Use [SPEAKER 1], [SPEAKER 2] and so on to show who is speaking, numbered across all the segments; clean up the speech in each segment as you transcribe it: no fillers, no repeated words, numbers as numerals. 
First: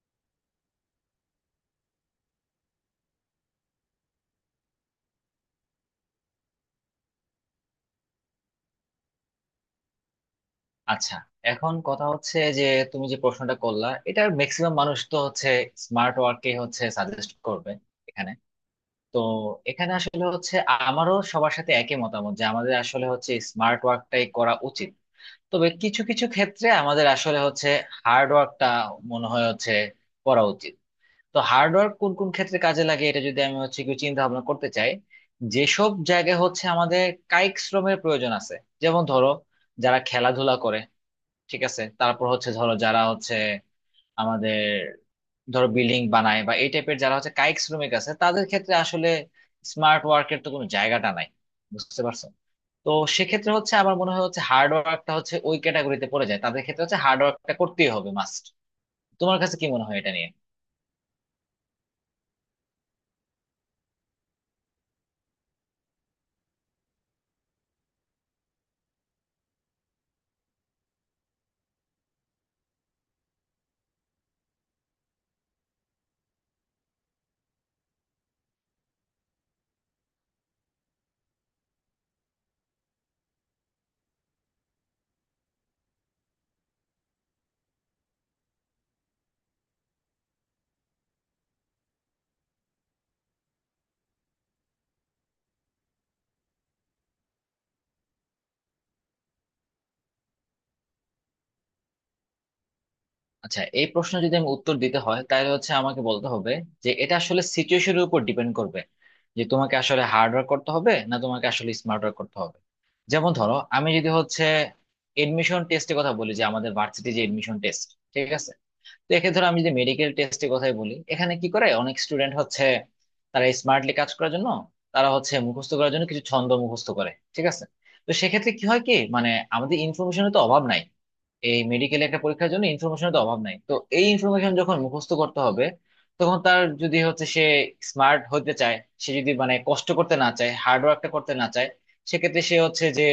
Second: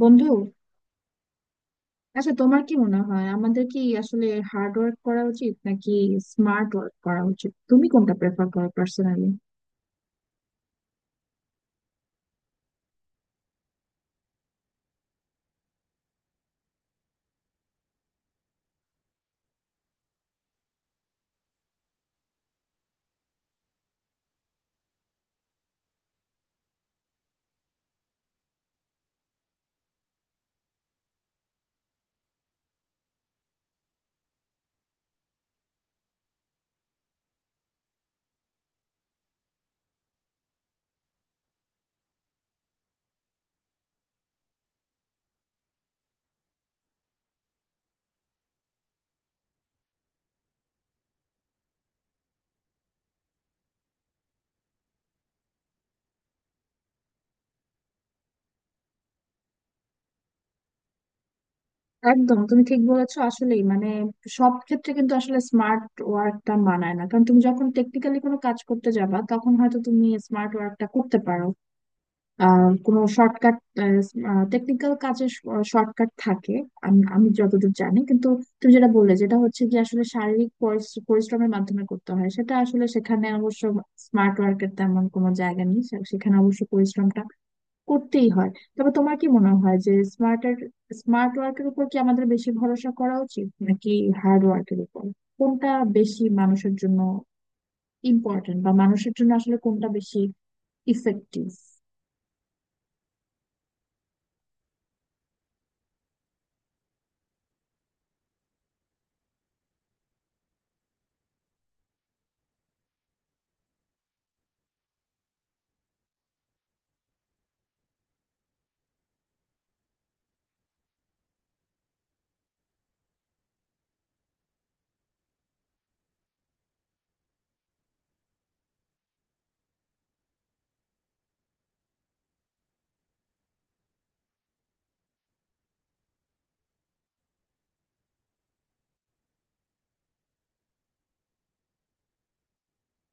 [SPEAKER 1] বন্ধু, আচ্ছা তোমার কি মনে হয় আমাদের কি আসলে হার্ড ওয়ার্ক করা উচিত নাকি স্মার্ট ওয়ার্ক করা উচিত? তুমি কোনটা প্রেফার করো পার্সোনালি?
[SPEAKER 2] আচ্ছা। এখন কথা হচ্ছে যে, তুমি যে প্রশ্নটা করলা এটার ম্যাক্সিমাম মানুষ তো হচ্ছে স্মার্ট ওয়ার্কে হচ্ছে সাজেস্ট করবে এখানে। তো এখানে আসলে হচ্ছে আমারও সবার সাথে একই মতামত যে আমাদের আসলে হচ্ছে স্মার্ট ওয়ার্কটাই করা উচিত। তবে কিছু কিছু ক্ষেত্রে আমাদের আসলে হচ্ছে হার্ড ওয়ার্কটা মনে হয় হচ্ছে করা উচিত। তো হার্ড ওয়ার্ক কোন কোন ক্ষেত্রে কাজে লাগে এটা যদি আমি হচ্ছে কিছু চিন্তা ভাবনা করতে চাই, যেসব জায়গায় হচ্ছে আমাদের কায়িক শ্রমের প্রয়োজন আছে, যেমন ধরো যারা খেলাধুলা করে, ঠিক আছে, তারপর হচ্ছে ধরো যারা হচ্ছে আমাদের ধরো বিল্ডিং বানায় বা এই টাইপের যারা হচ্ছে কায়িক শ্রমিক আছে তাদের ক্ষেত্রে আসলে স্মার্ট ওয়ার্কের তো কোনো জায়গাটা নাই। বুঝতে পারছো? তো সেক্ষেত্রে হচ্ছে আমার মনে হয় হচ্ছে হার্ড ওয়ার্কটা হচ্ছে ওই ক্যাটাগরিতে পড়ে যায়, তাদের ক্ষেত্রে হচ্ছে হার্ড ওয়ার্কটা করতেই হবে মাস্ট। তোমার কাছে কি মনে হয় এটা নিয়ে?
[SPEAKER 1] একদম, তুমি ঠিক বলেছো। আসলেই মানে সব ক্ষেত্রে কিন্তু আসলে স্মার্ট ওয়ার্কটা মানায় না, কারণ তুমি যখন টেকনিক্যালি কোনো কাজ করতে যাবা তখন হয়তো তুমি স্মার্ট ওয়ার্কটা করতে পারো। কোনো শর্টকাট, টেকনিক্যাল কাজের শর্টকাট থাকে আমি আমি যতদূর জানি। কিন্তু তুমি যেটা বললে, যেটা হচ্ছে যে আসলে শারীরিক পরিশ্রমের মাধ্যমে করতে হয়, সেটা আসলে সেখানে অবশ্য স্মার্ট ওয়ার্কের তেমন কোনো জায়গা নেই, সেখানে অবশ্য পরিশ্রমটা করতেই হয়। তবে তোমার কি মনে হয় যে স্মার্ট ওয়ার্কের উপর কি আমাদের বেশি ভরসা করা উচিত নাকি হার্ড ওয়ার্কের উপর? কোনটা বেশি মানুষের জন্য ইম্পর্টেন্ট, বা মানুষের জন্য আসলে কোনটা বেশি ইফেক্টিভ?
[SPEAKER 2] আচ্ছা, এই প্রশ্ন যদি আমি উত্তর দিতে হয় তাহলে হচ্ছে আমাকে বলতে হবে যে, এটা আসলে সিচুয়েশনের উপর ডিপেন্ড করবে যে তোমাকে আসলে হার্ড ওয়ার্ক করতে হবে না তোমাকে আসলে স্মার্ট ওয়ার্ক করতে হবে। যেমন ধরো আমি যদি হচ্ছে এডমিশন টেস্টের কথা বলি, যে আমাদের ভার্সিটি যে এডমিশন টেস্ট, ঠিক আছে, তো একে ধরো আমি যে মেডিকেল টেস্টের কথাই বলি, এখানে কি করে অনেক স্টুডেন্ট হচ্ছে তারা স্মার্টলি কাজ করার জন্য তারা হচ্ছে মুখস্থ করার জন্য কিছু ছন্দ মুখস্থ করে, ঠিক আছে। তো সেক্ষেত্রে কি হয় কি মানে, আমাদের ইনফরমেশনের তো অভাব নাই, এই মেডিকেল একটা পরীক্ষার জন্য ইনফরমেশনের তো অভাব নাই, তো এই ইনফরমেশন যখন মুখস্থ করতে হবে, তখন তার যদি হচ্ছে সে স্মার্ট হতে চায়, সে যদি মানে কষ্ট করতে না চায়, হার্ড ওয়ার্কটা করতে না চায়, সেক্ষেত্রে সে হচ্ছে যে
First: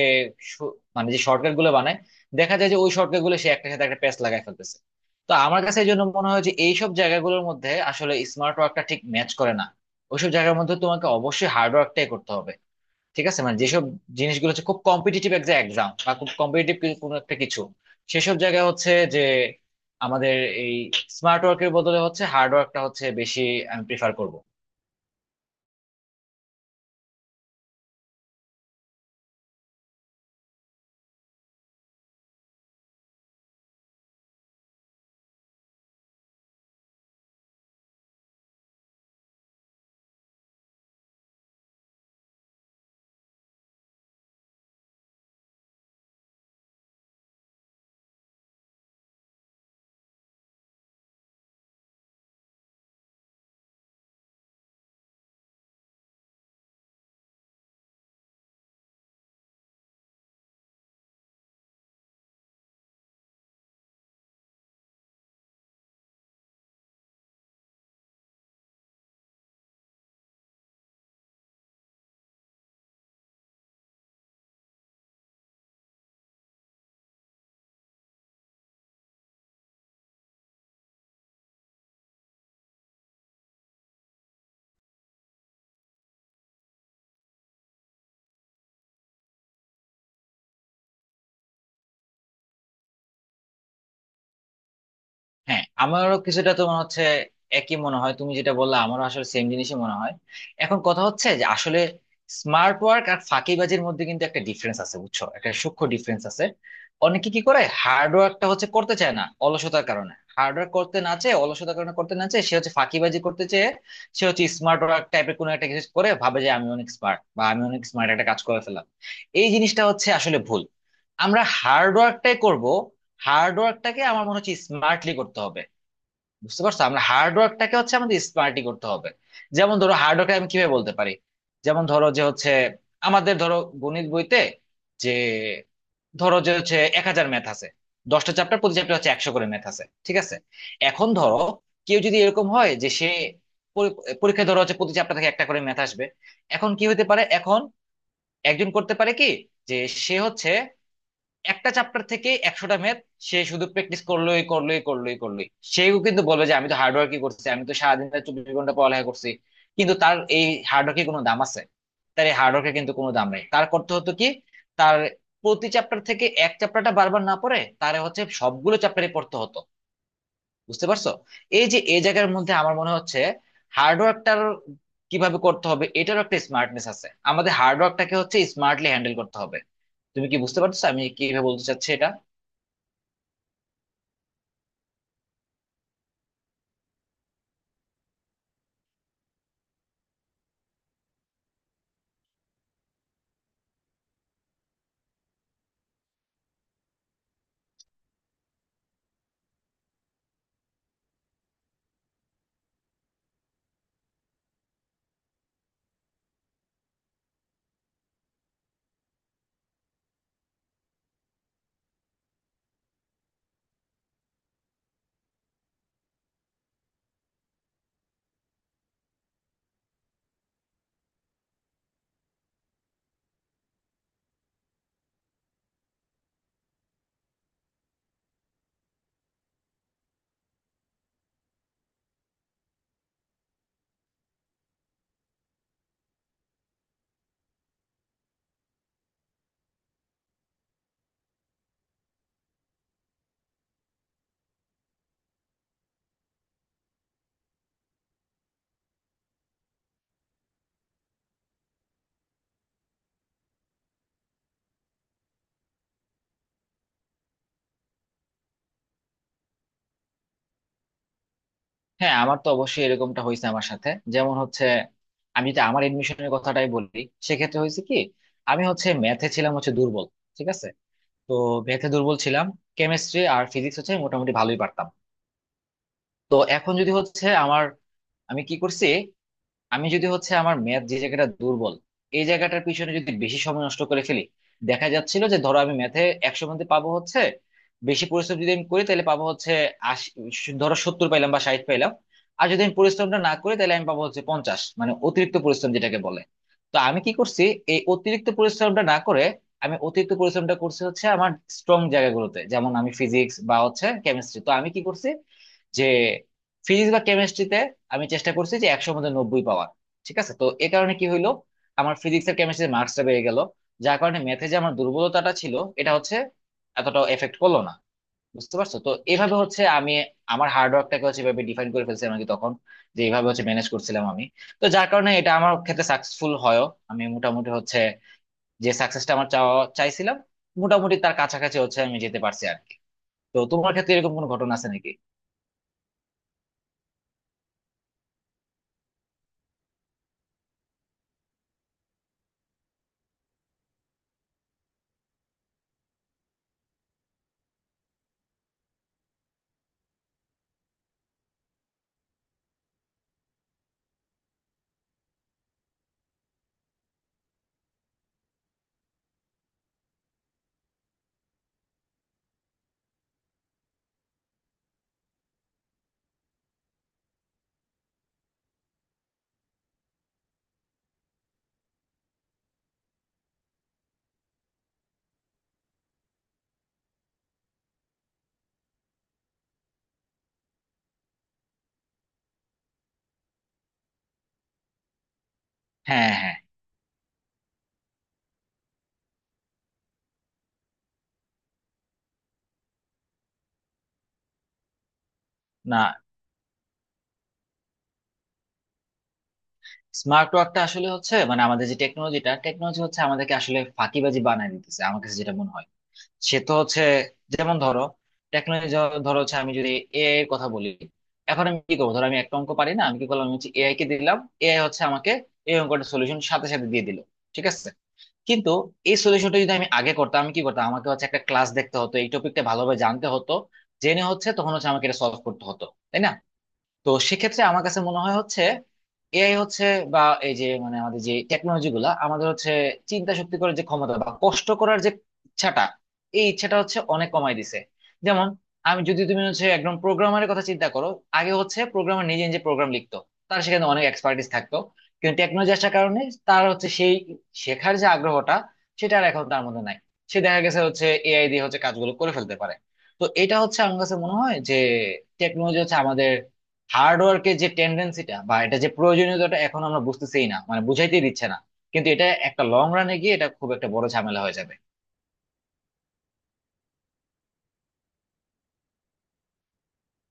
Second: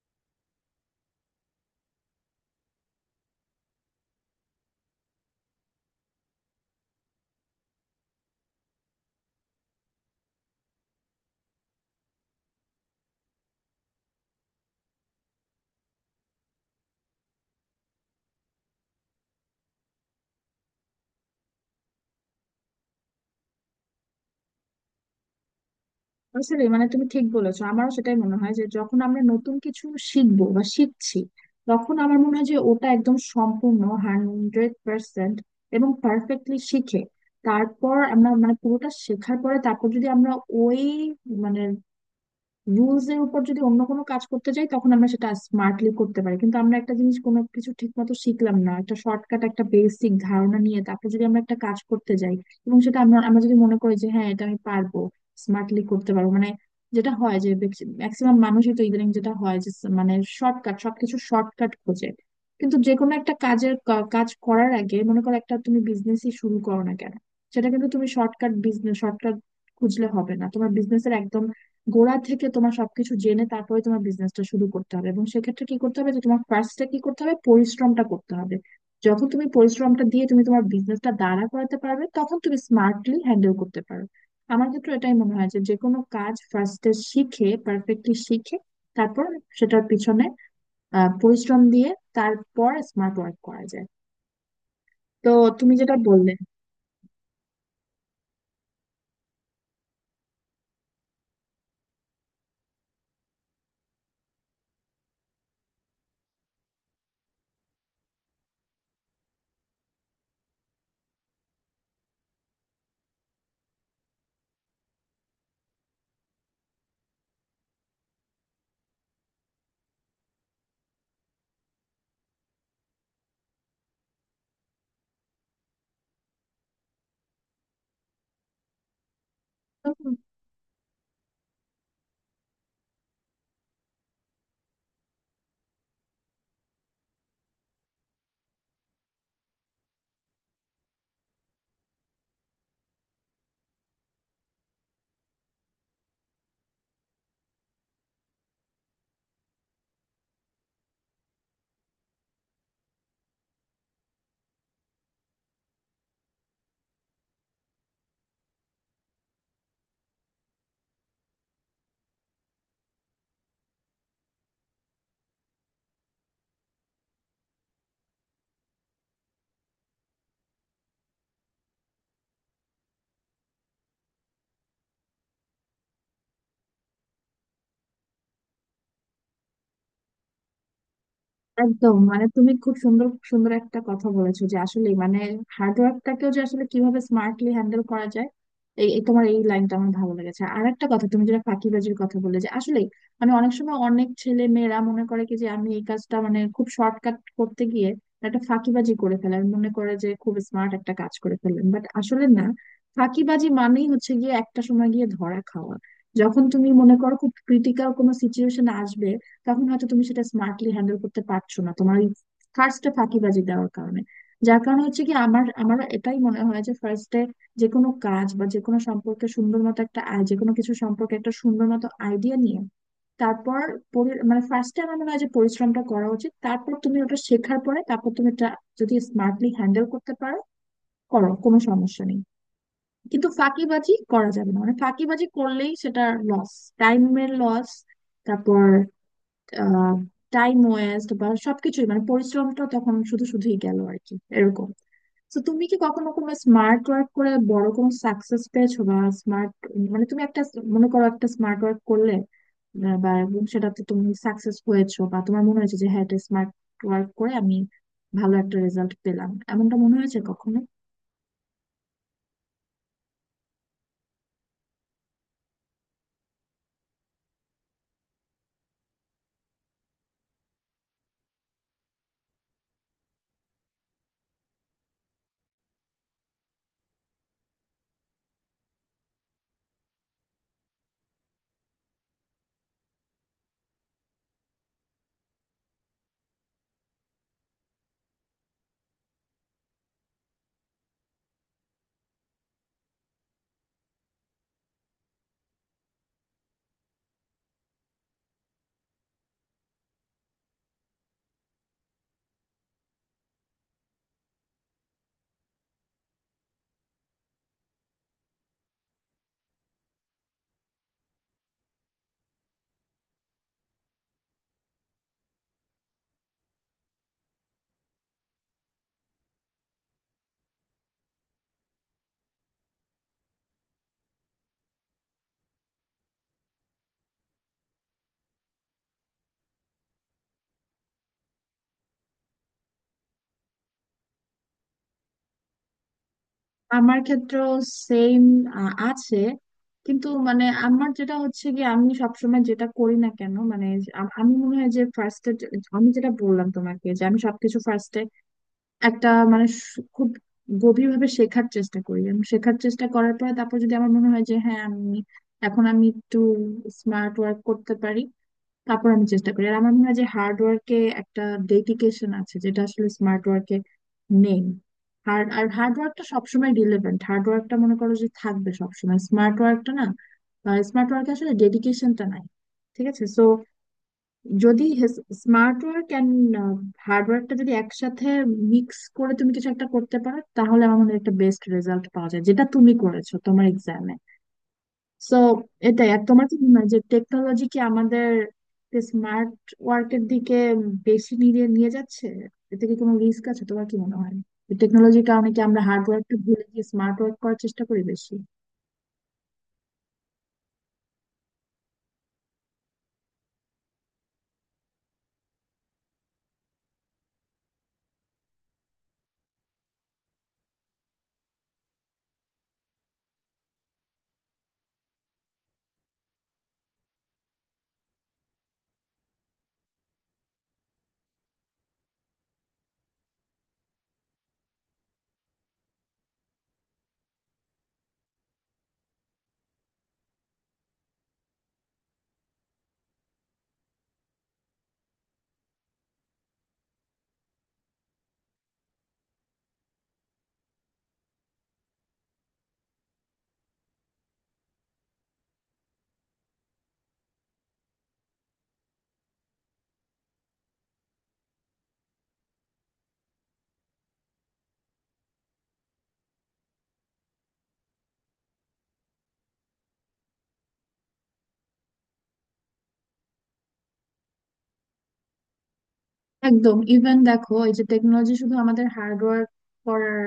[SPEAKER 2] মানে যে শর্টকাট গুলো বানায়, দেখা যায় যে ওই শর্টকাট গুলো সে একটা সাথে একটা প্যাচ লাগাই ফেলতেছে। তো আমার কাছে এই জন্য মনে হয় যে এইসব জায়গাগুলোর মধ্যে আসলে স্মার্ট ওয়ার্কটা ঠিক ম্যাচ করে না, ওইসব জায়গার মধ্যে তোমাকে অবশ্যই হার্ড ওয়ার্কটাই করতে হবে। ঠিক আছে, মানে যেসব জিনিসগুলো হচ্ছে খুব কম্পিটিটিভ একটা এক্সাম বা খুব কম্পিটিটিভ কোনো একটা কিছু, সেসব জায়গায় হচ্ছে যে আমাদের এই স্মার্ট ওয়ার্কের বদলে হচ্ছে হার্ড ওয়ার্কটা হচ্ছে বেশি আমি প্রিফার করব।
[SPEAKER 1] আসলে মানে তুমি ঠিক বলেছো, আমারও সেটাই মনে হয় যে যখন আমরা নতুন কিছু শিখবো বা শিখছি তখন আমার মনে হয় যে ওটা একদম সম্পূর্ণ 100% এবং পারফেক্টলি শিখে, তারপর আমরা মানে পুরোটা শেখার পরে তারপর যদি আমরা ওই মানে রুলস এর উপর যদি অন্য কোনো কাজ করতে যাই তখন আমরা সেটা স্মার্টলি করতে পারি। কিন্তু আমরা একটা জিনিস কোনো কিছু ঠিক মতো শিখলাম না, একটা শর্টকাট একটা বেসিক ধারণা নিয়ে তারপর যদি আমরা একটা কাজ করতে যাই এবং সেটা আমরা আমরা যদি মনে করি যে হ্যাঁ এটা আমি পারবো, স্মার্টলি করতে পারবো, মানে যেটা হয় যে ম্যাক্সিমাম মানুষই তো ইদানিং যেটা হয় যে মানে শর্টকাট, সবকিছু শর্টকাট খোঁজে। কিন্তু যে কোনো একটা কাজের কাজ করার আগে মনে করো একটা তুমি বিজনেসই শুরু করো না কেন, সেটা কিন্তু তুমি শর্টকাট, বিজনেস শর্টকাট খুঁজলে হবে না, তোমার বিজনেসের একদম গোড়া থেকে তোমার সবকিছু জেনে তারপরে তোমার বিজনেসটা শুরু করতে হবে। এবং সেক্ষেত্রে কি করতে হবে যে তোমার ফার্স্টে কি করতে হবে, পরিশ্রমটা করতে হবে। যখন তুমি পরিশ্রমটা দিয়ে তুমি তোমার বিজনেসটা দাঁড়া করাতে পারবে তখন তুমি স্মার্টলি হ্যান্ডেল করতে পারো। আমার ক্ষেত্রে এটাই মনে হয় যে যে কোনো কাজ ফার্স্টে শিখে, পারফেক্টলি শিখে, তারপর সেটার পিছনে পরিশ্রম দিয়ে তারপর স্মার্ট ওয়ার্ক করা যায়। তো
[SPEAKER 2] হ্যাঁ,
[SPEAKER 1] তুমি যেটা
[SPEAKER 2] আমারও
[SPEAKER 1] বললে,
[SPEAKER 2] কিছুটা তোমার হচ্ছে একই মনে হয়, তুমি যেটা বললা আমারও আসলে সেম জিনিসই মনে হয়। এখন কথা হচ্ছে যে আসলে স্মার্ট ওয়ার্ক আর ফাঁকিবাজির মধ্যে কিন্তু একটা ডিফারেন্স আছে, বুঝছো, একটা সূক্ষ্ম ডিফারেন্স আছে। অনেকে কি করে হার্ড ওয়ার্কটা হচ্ছে করতে চায় না অলসতার কারণে, হার্ড ওয়ার্ক করতে না চেয়ে অলসতার কারণে করতে না চেয়ে সে হচ্ছে ফাঁকিবাজি করতে চেয়ে সে হচ্ছে স্মার্ট ওয়ার্ক টাইপের কোনো একটা কিছু করে ভাবে যে আমি অনেক স্মার্ট বা আমি অনেক স্মার্ট একটা কাজ করে ফেললাম। এই জিনিসটা হচ্ছে আসলে ভুল। আমরা হার্ড ওয়ার্কটাই করব, হার্ড ওয়ার্কটাকে আমার মনে হচ্ছে স্মার্টলি করতে হবে। বুঝতে পারছো, আমরা হার্ড ওয়ার্কটাকে হচ্ছে আমাদের স্মার্টলি করতে হবে। যেমন ধরো, হার্ড ওয়ার্ক আমি কিভাবে বলতে পারি, যেমন ধরো যে হচ্ছে আমাদের ধরো গণিত বইতে যে, ধরো যে হচ্ছে 1,000 ম্যাথ আছে, 10টা চ্যাপ্টার, প্রতি চ্যাপ্টার হচ্ছে 100 করে ম্যাথ আছে, ঠিক আছে। এখন ধরো কেউ যদি এরকম হয় যে সে পরি- পরীক্ষায় ধরো হচ্ছে প্রতি চ্যাপ্টার থেকে একটা করে ম্যাথ আসবে। এখন কি হতে পারে, এখন একজন করতে পারে কি যে, সে হচ্ছে একটা চ্যাপ্টার থেকে 100টা ম্যাথ সে শুধু প্র্যাকটিস করলোই করলোই করলোই করলোই। সেও কিন্তু বলবে যে আমি তো হার্ডওয়ার্কই করছি, আমি তো সারাদিন রাত 24 ঘন্টা পড়ালেখা করছি। কিন্তু তার এই হার্ডওয়ার্কের কোনো দাম আছে? তার এই হার্ডওয়ার্কের কিন্তু কোনো দাম নাই। তার করতে হতো কি, তার প্রতি চ্যাপ্টার থেকে এক চ্যাপ্টারটা বারবার না পড়ে তার হচ্ছে সবগুলো চ্যাপ্টারে পড়তে হতো। বুঝতে পারছো? এই যে এই জায়গার মধ্যে আমার মনে হচ্ছে হার্ডওয়ার্কটার কিভাবে করতে হবে এটারও একটা স্মার্টনেস আছে, আমাদের হার্ডওয়ার্কটাকে হচ্ছে স্মার্টলি হ্যান্ডেল করতে হবে। তুমি কি বুঝতে পারছো আমি কিভাবে বলতে চাচ্ছি
[SPEAKER 1] একদম
[SPEAKER 2] এটা?
[SPEAKER 1] মানে তুমি খুব সুন্দর সুন্দর একটা কথা বলেছো যে আসলে মানে হার্ডওয়ার্কটাকেও যে আসলে কিভাবে স্মার্টলি হ্যান্ডেল করা যায়, এই এই তোমার এই লাইনটা আমার ভালো লেগেছে। আর একটা কথা তুমি যেটা ফাঁকিবাজির কথা বলে, যে আসলে মানে অনেক সময় অনেক ছেলে মেয়েরা মনে করে কি, যে আমি এই কাজটা মানে খুব শর্টকাট করতে গিয়ে একটা ফাঁকিবাজি করে ফেলে, আমি মনে করে যে খুব স্মার্ট একটা কাজ করে ফেললেন, বাট আসলে না। ফাঁকিবাজি মানেই হচ্ছে গিয়ে একটা সময় গিয়ে ধরা খাওয়া। যখন তুমি মনে করো খুব ক্রিটিক্যাল কোনো সিচুয়েশন আসবে তখন হয়তো তুমি সেটা স্মার্টলি হ্যান্ডেল করতে পারছো না তোমার ওই ফার্স্টে ফাঁকিবাজি দেওয়ার কারণে। যার কারণে হচ্ছে কি, আমার আমার এটাই মনে হয় যে ফার্স্টে যে কোনো কাজ বা যে কোনো সম্পর্কে সুন্দর মতো একটা আই, যে কোনো কিছু সম্পর্কে একটা সুন্দর মতো আইডিয়া নিয়ে তারপর মানে ফার্স্টে আমার মনে হয় যে পরিশ্রমটা করা উচিত, তারপর তুমি ওটা শেখার পরে তারপর তুমি এটা যদি স্মার্টলি হ্যান্ডেল করতে পারো, করো, কোনো সমস্যা নেই। কিন্তু ফাঁকিবাজি করা যাবে না, মানে ফাঁকিবাজি করলেই সেটা লস, টাইমের লস, তারপর টাইম ওয়েস্ট, বা সবকিছুই মানে পরিশ্রমটা তখন শুধু শুধুই গেল আর কি, এরকম। তো তুমি কি কখনো কোনো স্মার্ট ওয়ার্ক করে বড় কোনো সাকসেস পেয়েছো, বা স্মার্ট মানে তুমি একটা, মনে করো একটা স্মার্ট ওয়ার্ক করলে বা এবং সেটাতে তুমি সাকসেস হয়েছো বা তোমার মনে হয়েছে যে হ্যাঁ এটা স্মার্ট ওয়ার্ক করে আমি ভালো একটা রেজাল্ট পেলাম, এমনটা মনে হয়েছে কখনো?
[SPEAKER 2] হ্যাঁ, আমার তো অবশ্যই এরকমটা হয়েছে আমার সাথে। যেমন হচ্ছে আমি যদি আমার এডমিশনের কথাটাই বলি, সেক্ষেত্রে হয়েছে কি, আমি হচ্ছে ম্যাথে ছিলাম হচ্ছে দুর্বল, ঠিক আছে। তো ম্যাথে দুর্বল ছিলাম, কেমিস্ট্রি আর ফিজিক্স হচ্ছে মোটামুটি ভালোই পারতাম। তো এখন যদি হচ্ছে আমার, আমি কি করছি, আমি যদি হচ্ছে আমার ম্যাথ যে জায়গাটা দুর্বল এই জায়গাটার পিছনে যদি বেশি সময় নষ্ট করে ফেলি, দেখা যাচ্ছিল যে ধরো আমি ম্যাথে 100 মধ্যে পাবো হচ্ছে, বেশি পরিশ্রম যদি আমি করি তাহলে পাবো হচ্ছে 80, ধরো 70 পাইলাম বা 60 পাইলাম। আর যদি আমি পরিশ্রমটা না করি তাহলে আমি পাবো হচ্ছে 50, মানে অতিরিক্ত পরিশ্রম যেটাকে বলে। তো আমি কি করছি, এই অতিরিক্ত পরিশ্রমটা না করে আমি অতিরিক্ত পরিশ্রমটা করছি হচ্ছে আমার স্ট্রং জায়গাগুলোতে, যেমন আমি ফিজিক্স বা হচ্ছে কেমিস্ট্রি। তো আমি কি করছি যে ফিজিক্স বা কেমিস্ট্রিতে আমি চেষ্টা করছি যে 100-র মধ্যে 90 পাওয়ার। ঠিক আছে, তো এ কারণে কি হইলো, আমার ফিজিক্স আর কেমিস্ট্রিতে মার্কসটা বেড়ে গেল, যার কারণে ম্যাথে যে আমার দুর্বলতাটা ছিল, এটা হচ্ছে এতটাও এফেক্ট করলো না। বুঝতে পারছো, তো এভাবে হচ্ছে আমি আমার হার্ড ওয়ার্কটাকে হচ্ছে এভাবে ডিফাইন করে ফেলছিলাম আর কি তখন, যে এইভাবে হচ্ছে ম্যানেজ করছিলাম আমি। তো যার কারণে এটা আমার ক্ষেত্রে সাকসেসফুল হয়ও, আমি মোটামুটি হচ্ছে যে সাকসেসটা আমার চাওয়া চাইছিলাম মোটামুটি তার কাছাকাছি হচ্ছে আমি যেতে পারছি আর কি। তো তোমার ক্ষেত্রে এরকম কোনো ঘটনা আছে নাকি?
[SPEAKER 1] আমার ক্ষেত্রেও সেম আছে, কিন্তু মানে আমার যেটা হচ্ছে কি আমি সবসময় যেটা করি না কেন মানে যে আমি মনে হয় যে ফার্স্টে, আমি যেটা বললাম তোমাকে, যে আমি সবকিছু ফার্স্টে একটা মানে খুব গভীরভাবে শেখার চেষ্টা করি। আমি শেখার চেষ্টা করার পর তারপর যদি আমার মনে হয় যে হ্যাঁ আমি এখন আমি একটু স্মার্ট ওয়ার্ক করতে পারি, তারপর আমি চেষ্টা করি। আর আমার মনে হয় যে হার্ড ওয়ার্কে একটা ডেডিকেশন আছে যেটা আসলে স্মার্ট ওয়ার্কে নেই। হার্ড ওয়ার্কটা সবসময় রিলেভেন্ট, হার্ড ওয়ার্কটা মনে করো যে থাকবে সবসময়, স্মার্ট ওয়ার্কটা না। স্মার্ট ওয়ার্কে আসলে ডেডিকেশনটা নাই, ঠিক আছে? সো যদি স্মার্ট ওয়ার্ক অ্যান্ড হার্ড ওয়ার্কটা যদি একসাথে মিক্স করে তুমি কিছু একটা করতে পারো তাহলে আমার মনে হয় একটা বেস্ট রেজাল্ট পাওয়া যায়, যেটা তুমি করেছো তোমার এক্সামে। সো এটাই। আর
[SPEAKER 2] হ্যাঁ,
[SPEAKER 1] তোমার
[SPEAKER 2] হ্যাঁ।
[SPEAKER 1] কি মনে হয় যে টেকনোলজি কি আমাদের স্মার্ট ওয়ার্কের দিকে বেশি নিয়ে নিয়ে যাচ্ছে? এতে কি কোনো রিস্ক আছে, তোমার কি মনে হয়? টেকনোলজির কারণে কি আমরা
[SPEAKER 2] না,
[SPEAKER 1] হার্ড ওয়ার্কটা ভুলে গিয়ে স্মার্ট ওয়ার্ক করার চেষ্টা করি বেশি?
[SPEAKER 2] স্মার্ট ওয়ার্কটা আসলে হচ্ছে মানে আমাদের যে টেকনোলজিটা, টেকনোলজি হচ্ছে আমাদেরকে আসলে ফাঁকিবাজি বানায় দিতেছে আমার কাছে যেটা মনে হয়। সে তো হচ্ছে, যেমন ধরো টেকনোলজি, ধরো হচ্ছে আমি যদি এআই এর কথা বলি, এখন আমি কি করবো, ধরো আমি একটা অঙ্ক পারি না, আমি কি করলাম, আমি হচ্ছে এআই কে দিলাম, এআই হচ্ছে আমাকে এই অঙ্কটা সলিউশন সাথে সাথে দিয়ে দিল, ঠিক আছে। কিন্তু এই সলিউশনটা যদি আমি আগে করতাম, আমি কি করতাম, আমাকে হচ্ছে একটা ক্লাস দেখতে হতো, এই টপিকটা ভালোভাবে জানতে হতো, জেনে হচ্ছে তখন হচ্ছে আমাকে এটা সলভ করতে হতো, তাই না? তো সেক্ষেত্রে আমার কাছে মনে হয় হচ্ছে এআই হচ্ছে, বা এই যে মানে আমাদের যে টেকনোলজি গুলা আমাদের হচ্ছে চিন্তা শক্তি করার যে ক্ষমতা বা কষ্ট করার যে ইচ্ছাটা, এই ইচ্ছাটা হচ্ছে অনেক কমায় দিছে। যেমন, আমি যদি তুমি হচ্ছে একদম প্রোগ্রামারের কথা চিন্তা করো, আগে হচ্ছে প্রোগ্রামার নিজে নিজে প্রোগ্রাম লিখতো, তার সেখানে অনেক এক্সপার্টিস থাকতো। কিন্তু টেকনোলজি আসার কারণে তার হচ্ছে সেই শেখার যে আগ্রহটা সেটা আর এখন তার মধ্যে নাই, সে দেখা গেছে হচ্ছে এআই দিয়ে হচ্ছে কাজগুলো করে ফেলতে পারে। তো এটা হচ্ছে আমার কাছে মনে হয় যে টেকনোলজি হচ্ছে আমাদের হার্ডওয়ার্কের যে টেন্ডেন্সিটা বা এটা যে প্রয়োজনীয়তাটা, এখন আমরা বুঝতেছেই না, মানে বুঝাইতে দিচ্ছে না। কিন্তু এটা একটা লং রানে গিয়ে এটা খুব একটা বড় ঝামেলা হয়ে যাবে।
[SPEAKER 1] একদম, ইভেন দেখো এই যে টেকনোলজি শুধু আমাদের হার্ডওয়ার্ক করার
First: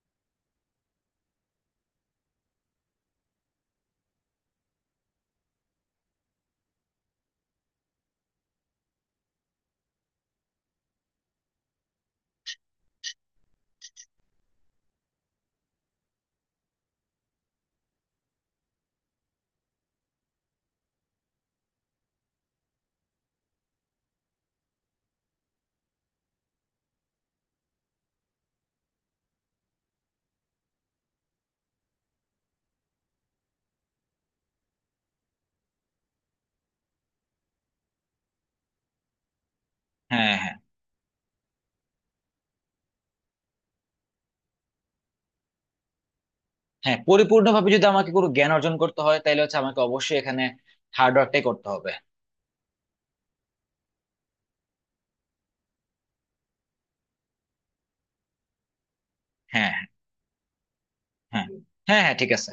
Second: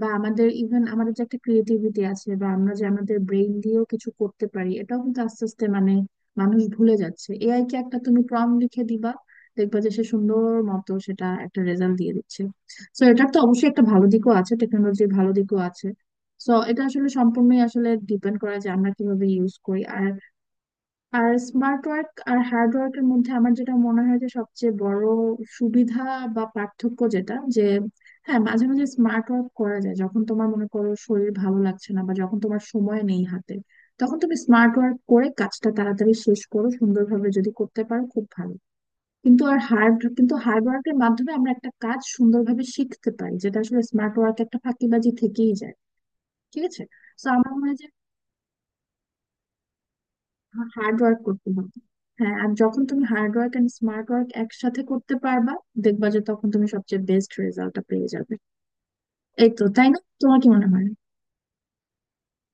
[SPEAKER 1] বা আমাদের ইভেন আমাদের যে একটা ক্রিয়েটিভিটি আছে বা আমরা যে আমাদের ব্রেইন দিয়েও কিছু করতে পারি এটাও কিন্তু আস্তে আস্তে মানে মানুষ ভুলে যাচ্ছে। এআই কে একটা তুমি প্রম্পট লিখে দিবা, দেখবা যে সে সুন্দর মতো সেটা একটা রেজাল্ট দিয়ে দিচ্ছে। সো এটার তো অবশ্যই একটা ভালো দিকও আছে, টেকনোলজির ভালো দিকও আছে। সো এটা আসলে সম্পূর্ণই আসলে ডিপেন্ড করা যে আমরা কিভাবে ইউজ করি। আর আর স্মার্ট ওয়ার্ক আর হার্ড ওয়ার্কের মধ্যে আমার যেটা মনে হয় যে সবচেয়ে বড় সুবিধা বা পার্থক্য যেটা, যে হ্যাঁ মাঝে মাঝে স্মার্ট ওয়ার্ক করা যায় যখন তোমার মনে করো শরীর ভালো লাগছে না বা যখন তোমার সময় নেই হাতে, তখন তুমি স্মার্ট ওয়ার্ক করে কাজটা তাড়াতাড়ি শেষ করো, সুন্দরভাবে যদি করতে পারো খুব ভালো। কিন্তু আর হার্ড, কিন্তু
[SPEAKER 2] হ্যাঁ, হ্যাঁ।
[SPEAKER 1] হার্ড ওয়ার্কের মাধ্যমে আমরা একটা কাজ সুন্দরভাবে শিখতে পারি, যেটা আসলে স্মার্ট ওয়ার্ক একটা ফাঁকিবাজি থেকেই যায়। ঠিক আছে?
[SPEAKER 2] হ্যাঁ,
[SPEAKER 1] তো আমার মনে
[SPEAKER 2] পরিপূর্ণভাবে যদি
[SPEAKER 1] হয়
[SPEAKER 2] আমাকে কোনো জ্ঞান অর্জন করতে হয় তাহলে হচ্ছে আমাকে অবশ্যই এখানে
[SPEAKER 1] হার্ড ওয়ার্ক
[SPEAKER 2] হার্ডওয়ার্কটাই
[SPEAKER 1] করতে
[SPEAKER 2] করতে
[SPEAKER 1] হবে।
[SPEAKER 2] হবে।
[SPEAKER 1] হ্যাঁ, আর যখন তুমি hard work and smart work একসাথে করতে পারবা, দেখবা যে তখন তুমি সবচেয়ে বেস্ট রেজাল্টটা পেয়ে যাবে। এই তো,
[SPEAKER 2] হ্যাঁ, হ্যাঁ।
[SPEAKER 1] তাই না? তোমার কি মনে হয়?
[SPEAKER 2] হ্যাঁ। হ্যাঁ, হ্যাঁ, ঠিক আছে।